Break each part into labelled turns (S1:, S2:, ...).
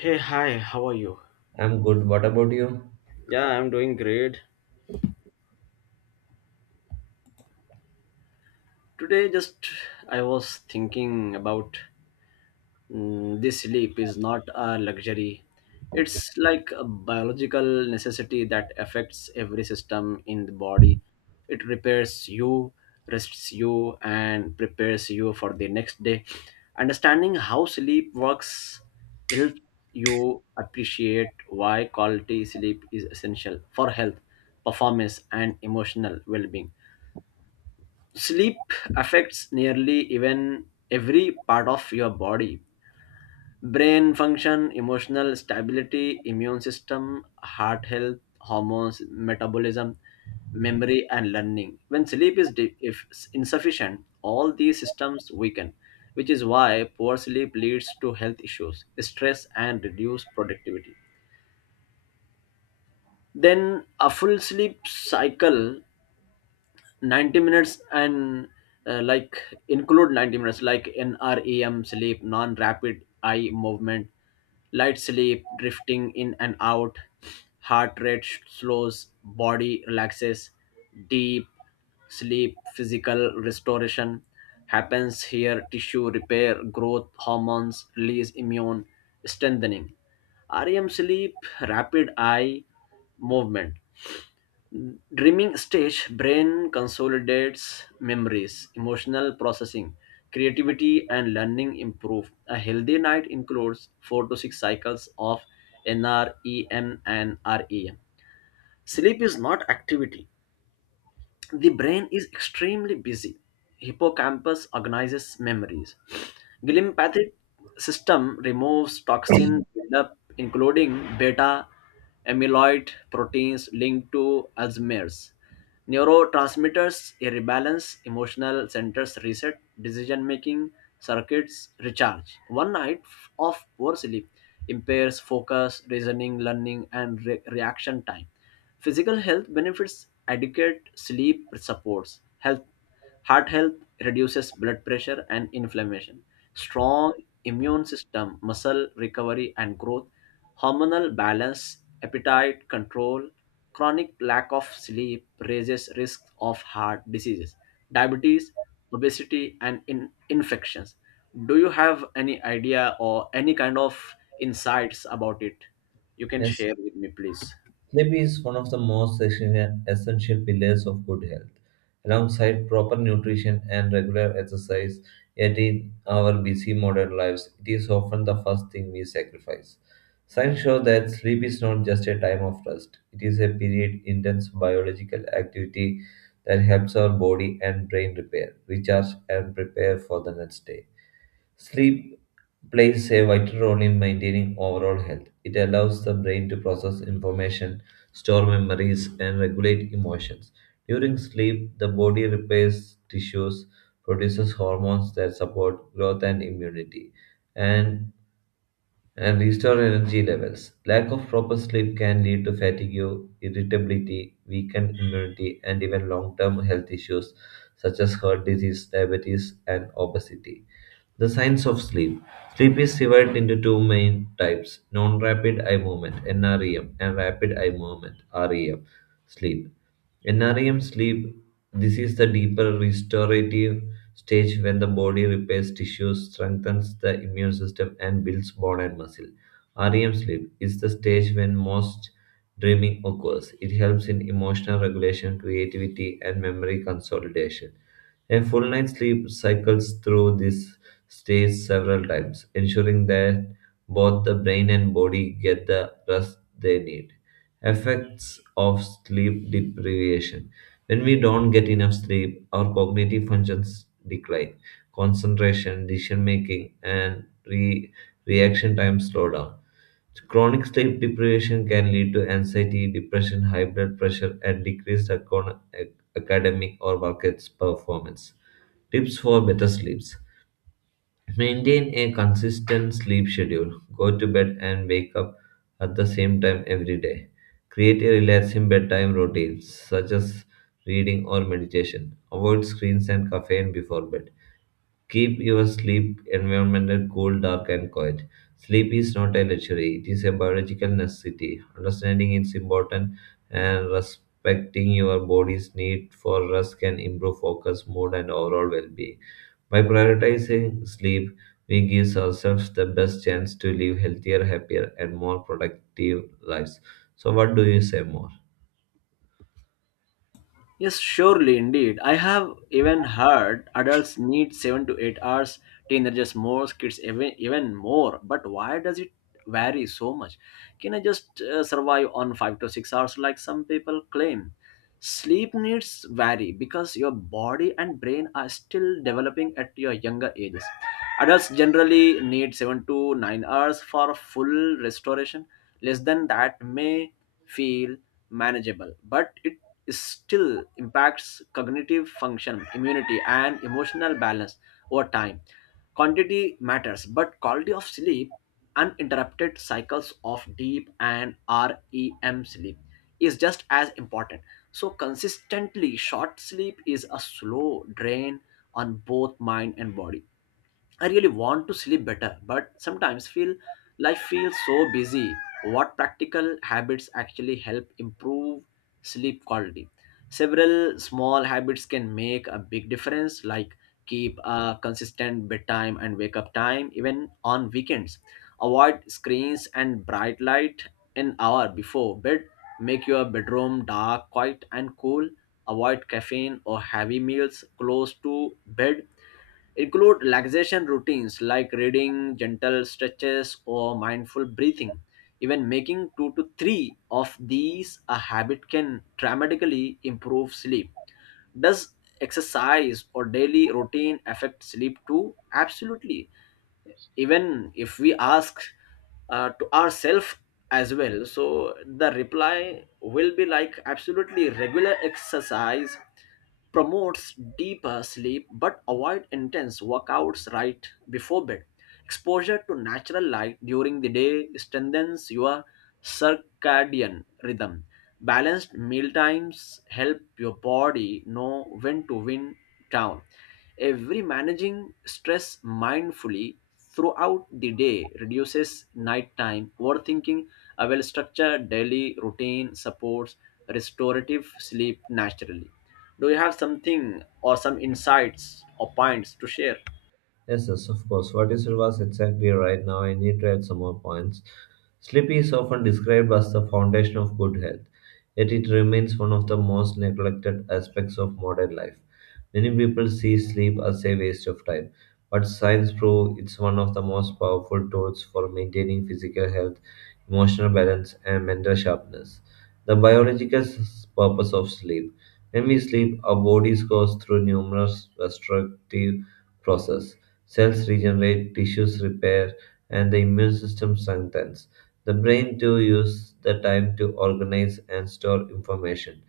S1: Hey, hi, how are you?
S2: I'm good. What about you?
S1: Yeah, I'm doing great. Today, just I was thinking about, this sleep is not a luxury. It's like a biological necessity that affects every system in the body. It repairs you, rests you, and prepares you for the next day. Understanding how sleep works helps you appreciate why quality sleep is essential for health, performance, and emotional well being. Sleep affects nearly even every part of your body, brain function, emotional stability, immune system, heart health, hormones, metabolism, memory and learning. When sleep is if insufficient, all these systems weaken, which is why poor sleep leads to health issues, stress, and reduced productivity. Then a full sleep cycle, 90 minutes, and uh, like include 90 minutes, like NREM sleep, non rapid eye movement. Light sleep, drifting in and out, heart rate slows, body relaxes. Deep sleep, physical restoration happens here, tissue repair, growth hormones release, immune strengthening. REM sleep, rapid eye movement, dreaming stage, brain consolidates memories, emotional processing, creativity and learning improve. A healthy night includes 4 to 6 cycles of NREM and REM. Sleep is not activity, the brain is extremely busy. Hippocampus organizes memories. Glympathic system removes toxin buildup, including beta amyloid proteins linked to Alzheimer's. Neurotransmitters rebalance, emotional centers reset, decision making circuits recharge. One night of poor sleep impairs focus, reasoning, learning, and reaction time. Physical health benefits, adequate sleep supports health, heart health, reduces blood pressure and inflammation, strong immune system, muscle recovery and growth, hormonal balance, appetite control. Chronic lack of sleep raises risk of heart diseases, diabetes, obesity, and infections. Do you have any idea or any kind of insights about it? You can
S2: Yes,
S1: share with me, please.
S2: sleep is one of the most essential pillars of good health. Alongside proper nutrition and regular exercise, yet in our busy modern lives, it is often the first thing we sacrifice. Science shows that sleep is not just a time of rest, it is a period intense biological activity that helps our body and brain repair, recharge, and prepare for the next day. Sleep plays a vital role in maintaining overall health. It allows the brain to process information, store memories, and regulate emotions. During sleep, the body repairs tissues, produces hormones that support growth and immunity, and, and restore energy levels. Lack of proper sleep can lead to fatigue, irritability, weakened immunity, and even long term health issues such as heart disease, diabetes, and obesity. The science of sleep. Sleep is divided into two main types, non rapid eye movement NREM and rapid eye movement REM sleep. NREM sleep, this is the deeper restorative stage when the body repairs tissues, strengthens the immune system, and builds bone and muscle. REM sleep is the stage when most dreaming occurs. It helps in emotional regulation, creativity, and memory consolidation. A full night's sleep cycles through this stage several times, ensuring that both the brain and body get the rest they need. Effects of sleep deprivation. When we don't get enough sleep, our cognitive functions decline. Concentration, decision making, and reaction time slow down. Chronic sleep deprivation can lead to anxiety, depression, high blood pressure, and decreased academic or market performance. Tips for better sleeps. Maintain a consistent sleep schedule. Go to bed and wake up at the same time every day. Create a relaxing bedtime routine, such as reading or meditation. Avoid screens and caffeine before bed. Keep your sleep environment cool, dark, and quiet. Sleep is not a luxury, it is a biological necessity. Understanding its importance and respecting your body's need for rest can improve focus, mood, and overall well being. By prioritizing sleep, we give ourselves the best chance to live healthier, happier, and more productive lives. So, what do you say more?
S1: Yes, surely, indeed. I have even heard adults need 7 to 8 hours, teenagers more, kids even more. But why does it vary so much? Can I just survive on 5 to 6 hours like some people claim? Sleep needs vary because your body and brain are still developing at your younger ages. Adults generally need 7 to 9 hours for full restoration. Less than that may feel manageable, but still impacts cognitive function, immunity, and emotional balance over time. Quantity matters, but quality of sleep, uninterrupted cycles of deep and REM sleep, is just as important. So, consistently short sleep is a slow drain on both mind and body. I really want to sleep better, but sometimes feel life feels so busy. What practical habits actually help improve sleep quality? Several small habits can make a big difference, like keep a consistent bedtime and wake up time, even on weekends. Avoid screens and bright light an hour before bed. Make your bedroom dark, quiet, and cool. Avoid caffeine or heavy meals close to bed. Include relaxation routines like reading, gentle stretches, or mindful breathing. Even making two to three of these a habit can dramatically improve sleep. Does exercise or daily routine affect sleep too? Absolutely. Even if we ask to ourselves as well, so the reply will be like, absolutely, regular exercise promotes deeper sleep, but avoid intense workouts right before bed. Exposure to natural light during the day strengthens your circadian rhythm. Balanced meal times help your body know when to wind down. Every managing stress mindfully throughout the day reduces nighttime overthinking. A well structured daily routine supports restorative sleep naturally. Do you have something or some insights or points to share?
S2: Yes, yes, of course. What you said was exactly right. Now I need to add some more points. Sleep is often described as the foundation of good health, yet it remains one of the most neglected aspects of modern life. Many people see sleep as a waste of time, but science proves it's one of the most powerful tools for maintaining physical health, emotional balance, and mental sharpness. The biological purpose of sleep. When we sleep, our bodies goes through numerous restorative processes. Cells regenerate, tissues repair, and the immune system strengthens. The brain too uses the time to organize and store information.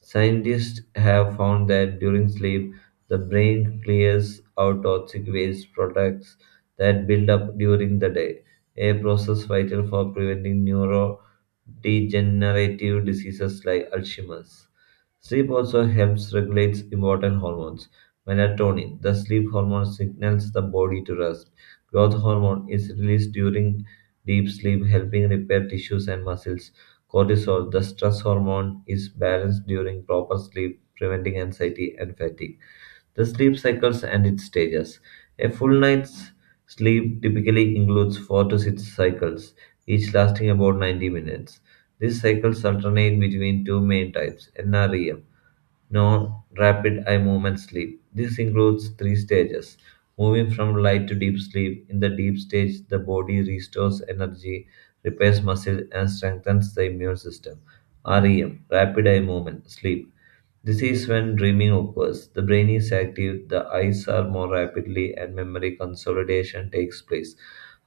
S2: Scientists have found that during sleep, the brain clears out toxic waste products that build up during the day, a process vital for preventing neurodegenerative diseases like Alzheimer's. Sleep also helps regulate important hormones. Melatonin, the sleep hormone, signals the body to rest. Growth hormone is released during deep sleep, helping repair tissues and muscles. Cortisol, the stress hormone, is balanced during proper sleep, preventing anxiety and fatigue. The sleep cycles and its stages. A full night's sleep typically includes 4 to 6 cycles, each lasting about 90 minutes. These cycles alternate between two main types, NREM, no rapid eye movement sleep. This includes three stages moving from light to deep sleep. In the deep stage, the body restores energy, repairs muscle, and strengthens the immune system. REM, rapid eye movement sleep. This is when dreaming occurs. The brain is active, the eyes are more rapidly, and memory consolidation takes place.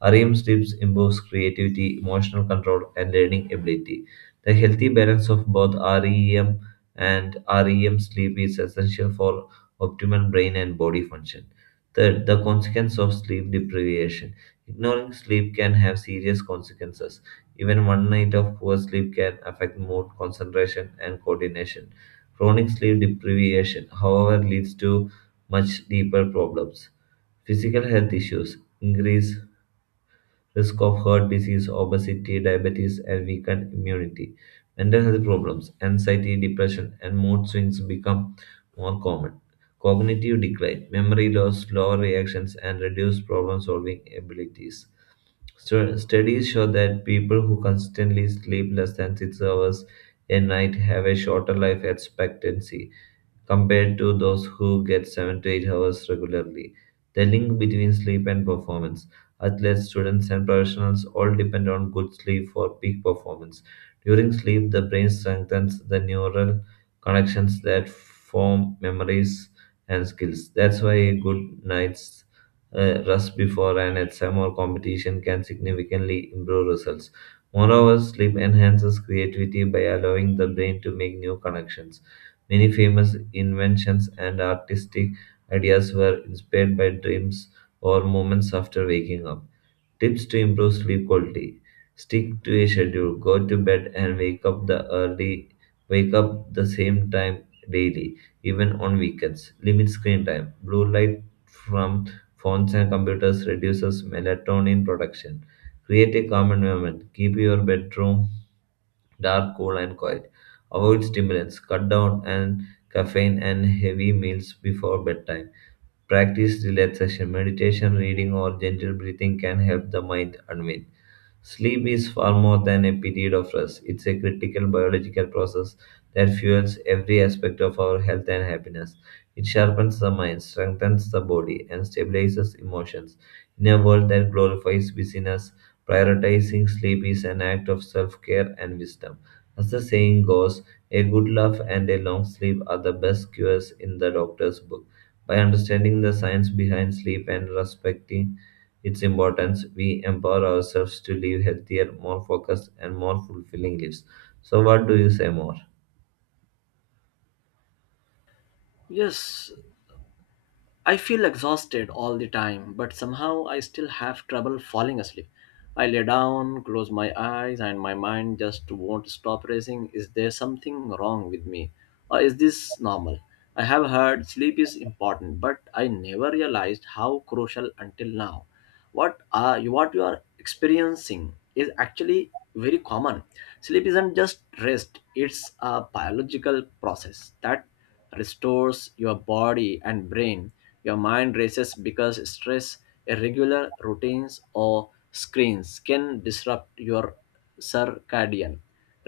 S2: REM sleeps improves creativity, emotional control, and learning ability. The healthy balance of both REM and REM sleep is essential for optimal brain and body function. Third, the consequence of sleep deprivation. Ignoring sleep can have serious consequences. Even one night of poor sleep can affect mood, concentration, and coordination. Chronic sleep deprivation, however, leads to much deeper problems. Physical health issues, increase risk of heart disease, obesity, diabetes, and weakened immunity. Mental health problems, anxiety, depression, and mood swings become more common. Cognitive decline, memory loss, slower reactions, and reduced problem solving abilities. So studies show that people who constantly sleep less than 6 hours a night have a shorter life expectancy compared to those who get 7 to 8 hours regularly. The link between sleep and performance. Athletes, students, and professionals all depend on good sleep for peak performance. During sleep, the brain strengthens the neural connections that form memories and skills. That's why a good night's rest before an exam or competition can significantly improve results. Moreover, sleep enhances creativity by allowing the brain to make new connections. Many famous inventions and artistic ideas were inspired by dreams or moments after waking up. Tips to improve sleep quality. Stick to a schedule. Go to bed and wake up the early wake up the same time daily, even on weekends. Limit screen time. Blue light from phones and computers reduces melatonin production. Create a calm environment. Keep your bedroom dark, cool, and quiet. Avoid stimulants, cut down on caffeine and heavy meals before bedtime. Practice relaxation, meditation, reading, or gentle breathing can help the mind unwind. Sleep is far more than a period of rest. It's a critical biological process that fuels every aspect of our health and happiness. It sharpens the mind, strengthens the body, and stabilizes emotions. In a world that glorifies busyness, prioritizing sleep is an act of self care and wisdom. As the saying goes, a good laugh and a long sleep are the best cures in the doctor's book. By understanding the science behind sleep and respecting its importance, we empower ourselves to live healthier, more focused, and more fulfilling lives. So, what do you say more?
S1: Yes, I feel exhausted all the time, but somehow I still have trouble falling asleep. I lay down, close my eyes, and my mind just won't stop racing. Is there something wrong with me? Or is this normal? I have heard sleep is important, but I never realized how crucial until now. What you are experiencing is actually very common. Sleep isn't just rest, it's a biological process that restores your body and brain. Your mind races because stress, irregular routines, or screens can disrupt your circadian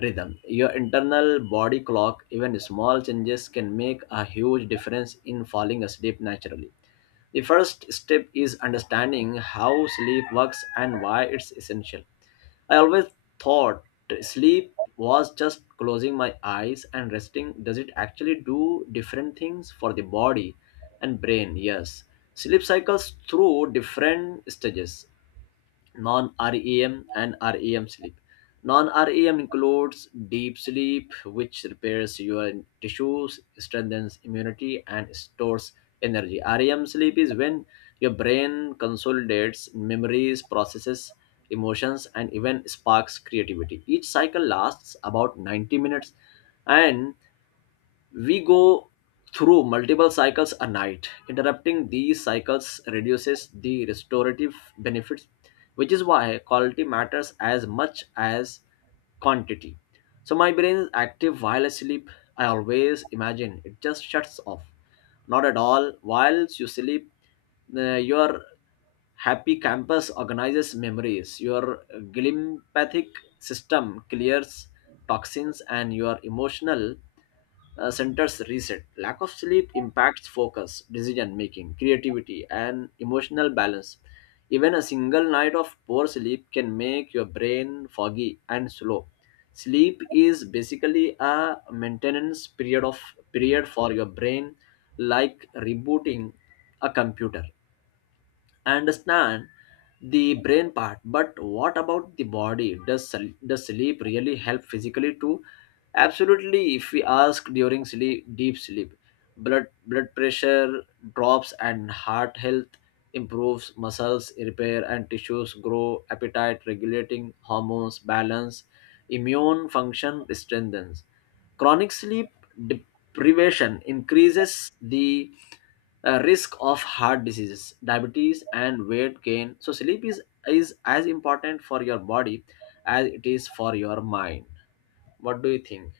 S1: rhythm, your internal body clock. Even small changes can make a huge difference in falling asleep naturally. The first step is understanding how sleep works and why it's essential. I always thought sleep was just closing my eyes and resting. Does it actually do different things for the body and brain? Yes. Sleep cycles through different stages, non-REM and REM sleep. Non-REM includes deep sleep, which repairs your tissues, strengthens immunity, and stores energy. REM sleep is when your brain consolidates memories, processes emotions, and even sparks creativity. Each cycle lasts about 90 minutes, and we go through multiple cycles a night. Interrupting these cycles reduces the restorative benefits, which is why quality matters as much as quantity. So my brain is active while I sleep. I always imagine it just shuts off. Not at all. Whilst you sleep, your happy campus organizes memories. Your glympathic system clears toxins, and your emotional, centers reset. Lack of sleep impacts focus, decision making, creativity, and emotional balance. Even a single night of poor sleep can make your brain foggy and slow. Sleep is basically a maintenance period for your brain, like rebooting a computer. I understand the brain part, but what about the body? Does sleep really help physically too? Absolutely. If we ask, during sleep, deep sleep, blood pressure drops and heart health improves, muscles repair and tissues grow, appetite regulating hormones balance, immune function strengthens. Chronic sleep deprivation increases the risk of heart diseases, diabetes, and weight gain. So sleep is as important for your body as it is for your mind. What do you think?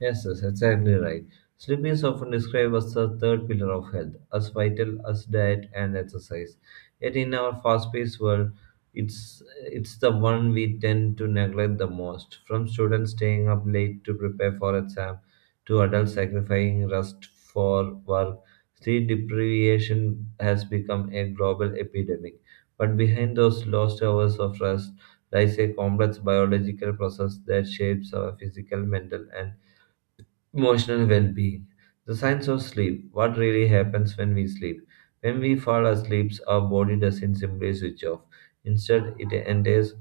S2: Yes, yes, exactly right. Sleep is often described as the third pillar of health, as vital as diet and exercise. Yet in our fast-paced world, it's it's the one we tend to neglect the most. From students staying up late to prepare for exam, to adults sacrificing rest for work, sleep deprivation has become a global epidemic. But behind those lost hours of rest lies a complex biological process that shapes our physical, mental, and emotional well being. The science of sleep. What really happens when we sleep? When we fall asleep, our body doesn't simply switch off. Instead, it enters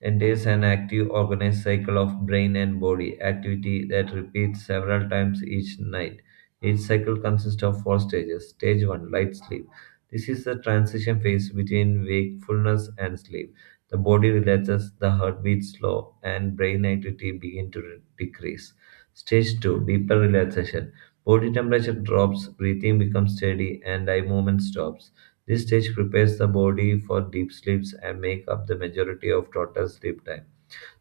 S2: Entails an active, organized cycle of brain and body activity that repeats several times each night. Each cycle consists of four stages. Stage 1, light sleep. This is the transition phase between wakefulness and sleep. The body relaxes, the heart beats slow, and brain activity begin to decrease. Stage 2, deeper relaxation. Body temperature drops, breathing becomes steady, and eye movement stops. This stage prepares the body for deep sleeps and make up the majority of total sleep time.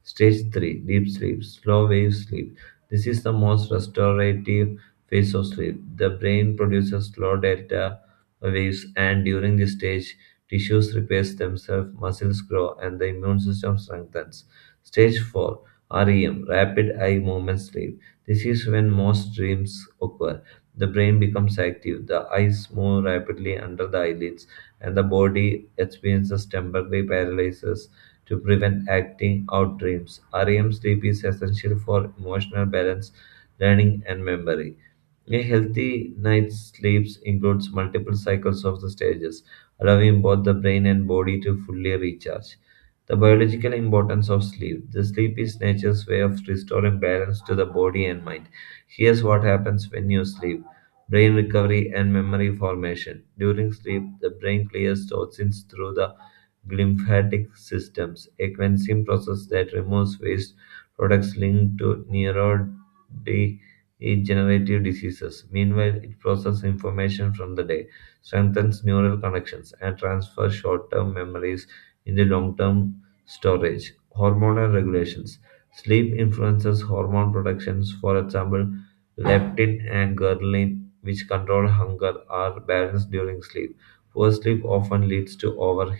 S2: Stage 3, deep sleep, slow wave sleep. This is the most restorative phase of sleep. The brain produces slow delta waves, and during this stage, tissues repair themselves, muscles grow, and the immune system strengthens. Stage 4, REM, rapid eye movement sleep. This is when most dreams occur. The brain becomes active, the eyes move rapidly under the eyelids, and the body experiences temporary paralysis to prevent acting out dreams. REM sleep is essential for emotional balance, learning, and memory. A healthy night's sleep includes multiple cycles of the stages, allowing both the brain and body to fully recharge. The biological importance of sleep. The sleep is nature's way of restoring balance to the body and mind. Here's what happens when you sleep. Brain recovery and memory formation. During sleep, the brain clears toxins through the lymphatic systems, a cleansing process that removes waste products linked to neurodegenerative diseases. Meanwhile, it processes information from the day, strengthens neural connections, and transfers short term memories into long term storage. Hormonal regulations. Sleep influences hormone productions, for example, leptin and ghrelin, which control hunger, are balanced during sleep. Poor sleep often leads to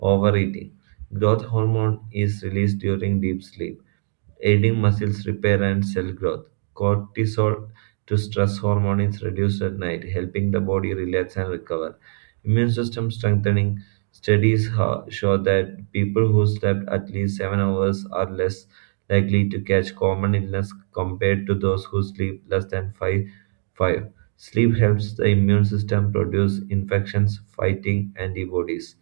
S2: overeating. Growth hormone is released during deep sleep, aiding muscles repair and cell growth. Cortisol to stress hormone is reduced at night, helping the body relax and recover. Immune system strengthening. Studies show that people who slept at least 7 hours are less likely to catch common illness compared to those who sleep less than 5. Sleep helps the immune system produce infections, fighting antibodies.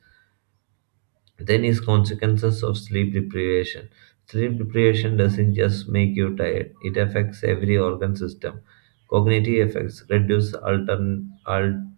S2: Then is consequences of sleep deprivation. Sleep deprivation doesn't just make you tired; it affects every organ system. Cognitive effects reduce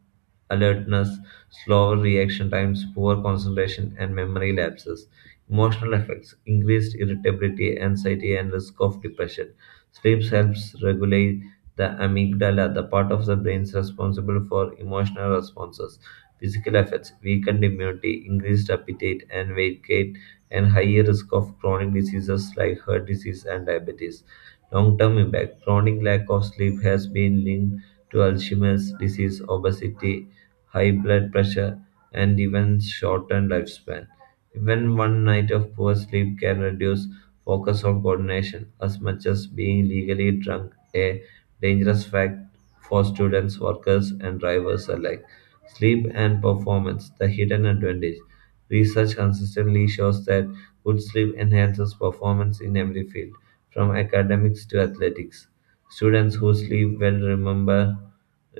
S2: alertness, slower reaction times, poor concentration, and memory lapses. Emotional effects increased irritability, anxiety, and risk of depression. Sleep helps regulate the amygdala, the part of the brain responsible for emotional responses. Physical effects weakened immunity, increased appetite and weight gain, and higher risk of chronic diseases like heart disease and diabetes. Long term impact chronic lack of sleep has been linked to Alzheimer's disease, obesity, high blood pressure, and even shortened lifespan. Even one night of poor sleep can reduce focus on coordination as much as being legally drunk, a dangerous fact for students, workers, and drivers alike. Sleep and performance, the hidden advantage. Research consistently shows that good sleep enhances performance in every field, from academics to athletics. Students who sleep well remember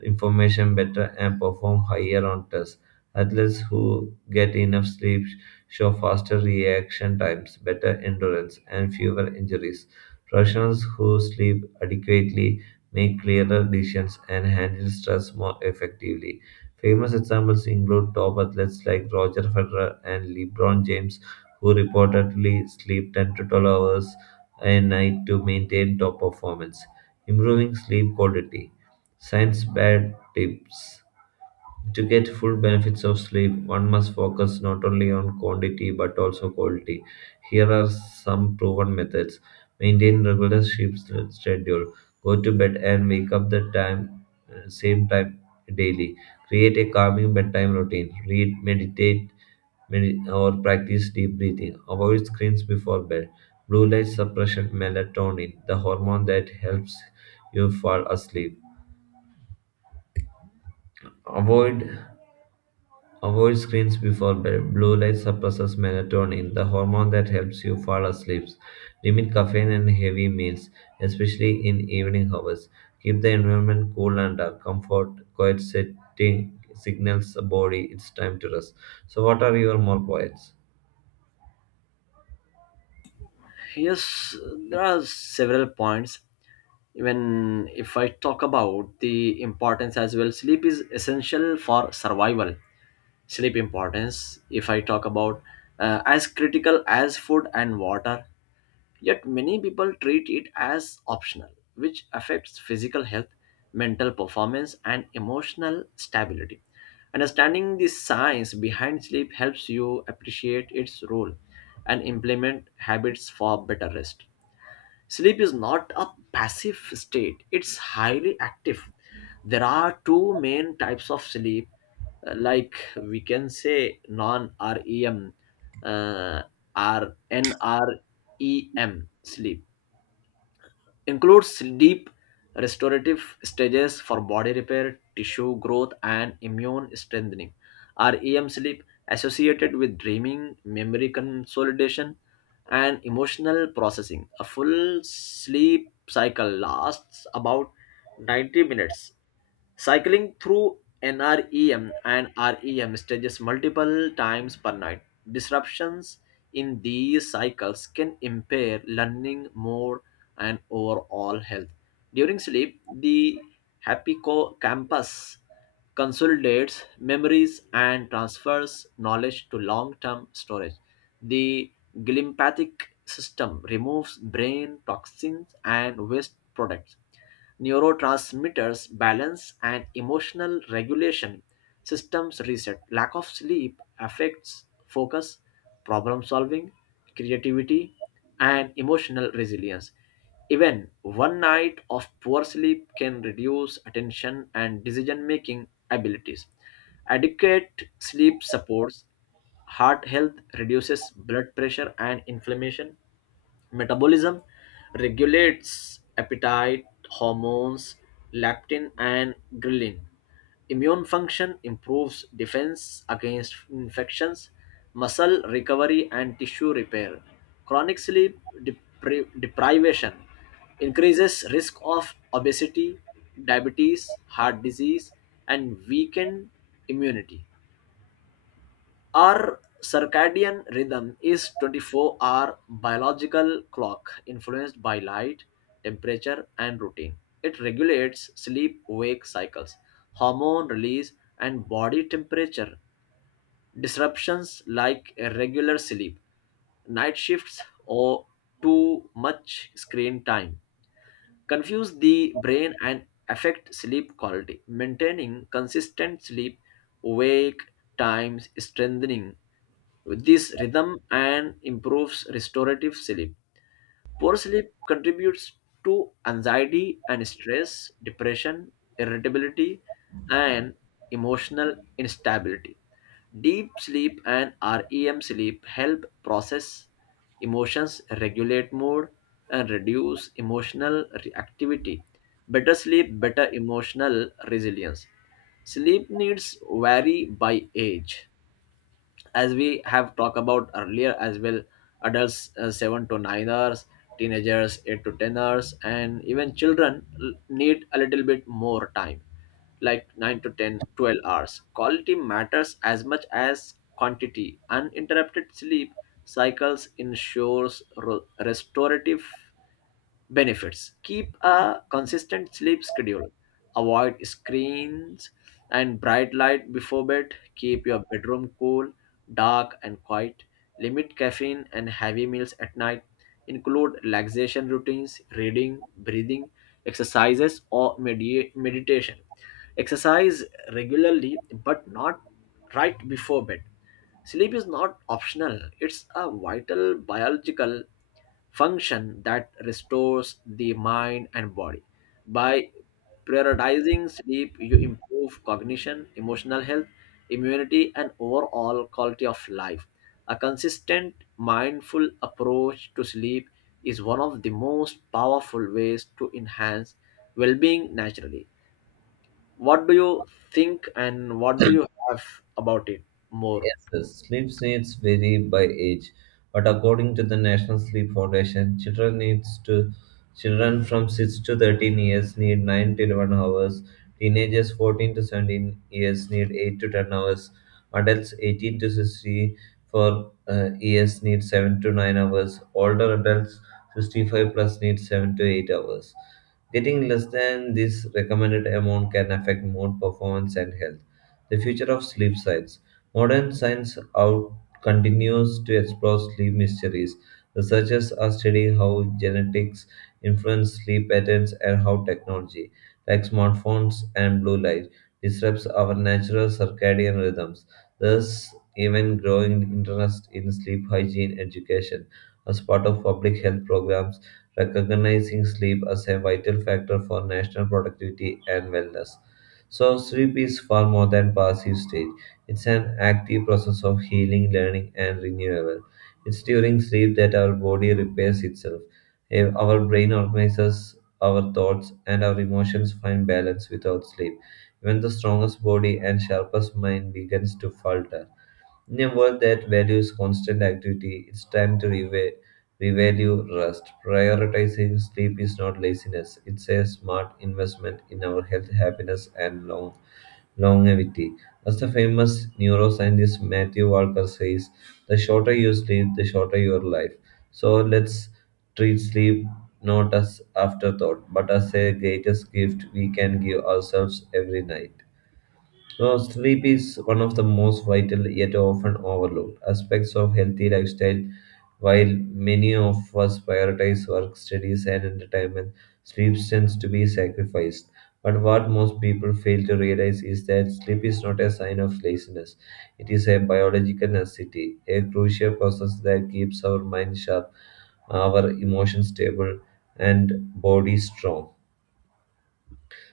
S2: information better and perform higher on tests. Athletes who get enough sleep show faster reaction times, better endurance, and fewer injuries. Professionals who sleep adequately make clearer decisions and handle stress more effectively. Famous examples include top athletes like Roger Federer and LeBron James, who reportedly sleep 10 to 12 hours a night to maintain top performance. Improving sleep quality. Science bad tips. To get full benefits of sleep, one must focus not only on quantity but also quality. Here are some proven methods. Maintain regular schedule. Go to bed and wake up the time same time daily. Create a calming bedtime routine. Read, meditate, or practice deep breathing. Avoid screens before bed. Blue light suppression melatonin, the hormone that helps you fall asleep. Avoid Avoid screens before bed. Blue light suppresses melatonin, the hormone that helps you fall asleep. Limit caffeine and heavy meals, especially in evening hours. Keep the environment cool and dark. Comfort, quiet setting signals the body it's time to rest. So, what are your more points?
S1: Yes, there are several points. Even if I talk about the importance as well, sleep is essential for survival. Sleep importance, if I talk about, as critical as food and water, yet many people treat it as optional, which affects physical health, mental performance, and emotional stability. Understanding the science behind sleep helps you appreciate its role and implement habits for better rest. Sleep is not a passive state, it's highly active. There are two main types of sleep. We can say non REM, uh, or NREM sleep includes deep restorative stages for body repair, tissue growth, and immune strengthening. REM sleep, associated with dreaming, memory consolidation, and emotional processing. A full sleep cycle lasts about 90 minutes, cycling through NREM and REM stages multiple times per night. Disruptions in these cycles can impair learning, mood, and overall health. During sleep, the hippocampus consolidates memories and transfers knowledge to long-term storage. The glympathic system removes brain toxins and waste products, neurotransmitters balance and emotional regulation systems reset. Lack of sleep affects focus, problem solving, creativity, and emotional resilience. Even one night of poor sleep can reduce attention and decision making abilities. Adequate sleep supports heart health, reduces blood pressure and inflammation. Metabolism regulates appetite, hormones, leptin, and ghrelin. Immune function improves defense against infections, muscle recovery, and tissue repair. Chronic sleep deprivation increases risk of obesity, diabetes, heart disease, and weakened immunity. Our circadian rhythm is 24-hour biological clock influenced by light, temperature, and routine. It regulates sleep-wake cycles, hormone release, and body temperature. Disruptions like irregular sleep, night shifts, or too much screen time confuse the brain and affect sleep quality. Maintaining consistent sleep wake times, strengthening with this rhythm and improves restorative sleep. Poor sleep contributes to anxiety and stress, depression, irritability, and emotional instability. Deep sleep and REM sleep help process emotions, regulate mood, and reduce emotional reactivity. Better sleep, better emotional resilience. Sleep needs vary by age, as we have talked about earlier as well. Adults, 7 to 9ers, teenagers 8 to 10ers, and even children need a little bit more time, like 9 to 10, 12 hours. Quality matters as much as quantity. Uninterrupted sleep cycles ensures restorative benefits. Keep a consistent sleep schedule, avoid screens and bright light before bed, keep your bedroom cool, dark, and quiet, limit caffeine and heavy meals at night, include relaxation routines, reading, breathing exercises, or meditation. Exercise regularly but not right before bed. Sleep is not optional, it's a vital biological function that restores the mind and body. By prioritizing sleep, you improve cognition, emotional health, immunity, and overall quality of life. A consistent, mindful approach to sleep is one of the most powerful ways to enhance well being naturally. What do you think and what do you have about it more?
S2: Yes, sleep needs vary by age, but according to the National Sleep Foundation, children from 6 to 13 years need 9 to 11 hours, teenagers 14 to 17 years need 8 to 10 hours, adults 18 to 64 years need 7 to 9 hours, older adults 65 plus need 7 to 8 hours. Getting less than this recommended amount can affect mood, performance, and health. The future of sleep science. Modern science out continues to explore sleep mysteries. Researchers are studying how genetics influence sleep patterns and how technology, like smartphones and blue light, disrupts our natural circadian rhythms. Thus, even growing interest in sleep hygiene education as part of public health programs, recognizing sleep as a vital factor for national productivity and wellness. So, sleep is far more than passive state. It's an active process of healing, learning, and renewal. It's during sleep that our body repairs itself. Our brain organizes our thoughts, and our emotions find balance without sleep. Even the strongest body and sharpest mind begins to falter. In a world that values constant activity, it's time to revalue rest. Prioritizing sleep is not laziness, it's a smart investment in our health, happiness, and longevity. As the famous neuroscientist Matthew Walker says, the shorter you sleep, the shorter your life. So let's treat sleep not as afterthought, but as a greatest gift we can give ourselves every night. So sleep is one of the most vital yet often overlooked aspects of healthy lifestyle. While many of us prioritize work, studies, and entertainment, sleep tends to be sacrificed. But what most people fail to realize is that sleep is not a sign of laziness. It is a biological necessity, a crucial process that keeps our mind sharp, our emotions stable, and body strong.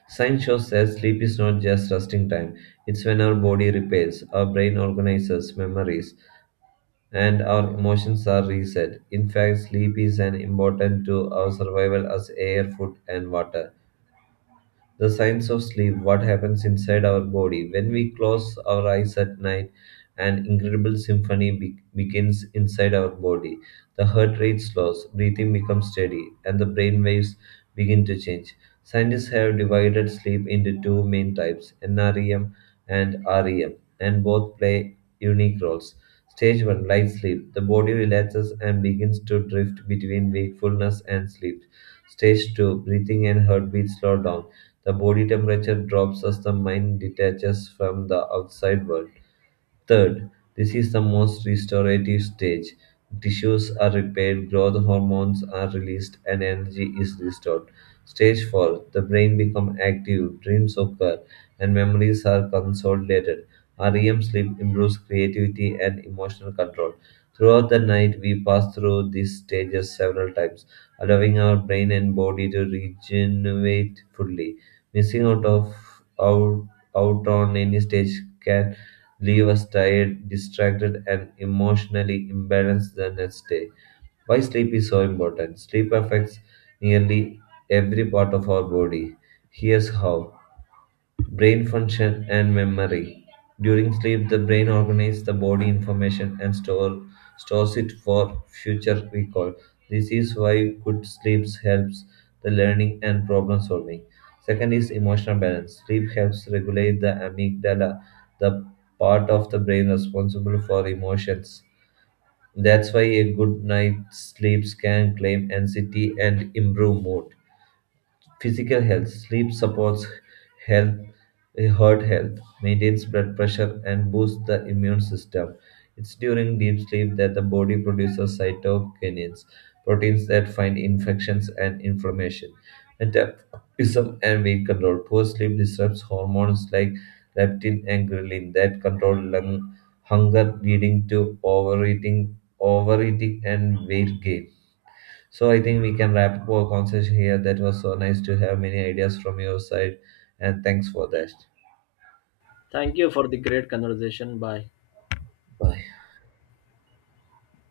S2: Science shows that sleep is not just resting time, it's when our body repairs, our brain organizes memories, and our emotions are reset. In fact, sleep is as important to our survival as air, food, and water. The science of sleep, what happens inside our body. When we close our eyes at night, an incredible symphony begins inside our body. The heart rate slows, breathing becomes steady, and the brain waves begin to change. Scientists have divided sleep into two main types, NREM and REM, and both play unique roles. Stage 1, light sleep. The body relaxes and begins to drift between wakefulness and sleep. Stage 2, breathing and heartbeat slow down. The body temperature drops as the mind detaches from the outside world. Third, this is the most restorative stage. Tissues are repaired, growth hormones are released, and energy is restored. Stage 4, the brain becomes active, dreams occur, and memories are consolidated. REM sleep improves creativity and emotional control. Throughout the night, we pass through these stages several times, allowing our brain and body to regenerate fully. Missing out of out, out on any stage can leave us tired, distracted, and emotionally imbalanced the next day. Why sleep is so important? Sleep affects nearly every part of our body. Here's how. Brain function and memory. During sleep, the brain organizes the body information and store, stores it for future recall. This is why good sleep helps the learning and problem solving. Second is emotional balance. Sleep helps regulate the amygdala, the part of the brain responsible for emotions. That's why a good night's sleep can calm anxiety and improve mood. Physical health. Sleep supports health, heart health, maintains blood pressure, and boosts the immune system. It's during deep sleep that the body produces cytokinins, proteins that fight infections and inflammation. Metabolism and weight control. Poor sleep disrupts hormones like leptin and ghrelin that control lung hunger, leading to overeating and weight gain so I think we can wrap up our conversation here. That was so nice to have many ideas from your side, and thanks for that.
S1: Thank you for the great conversation. Bye.
S2: Bye.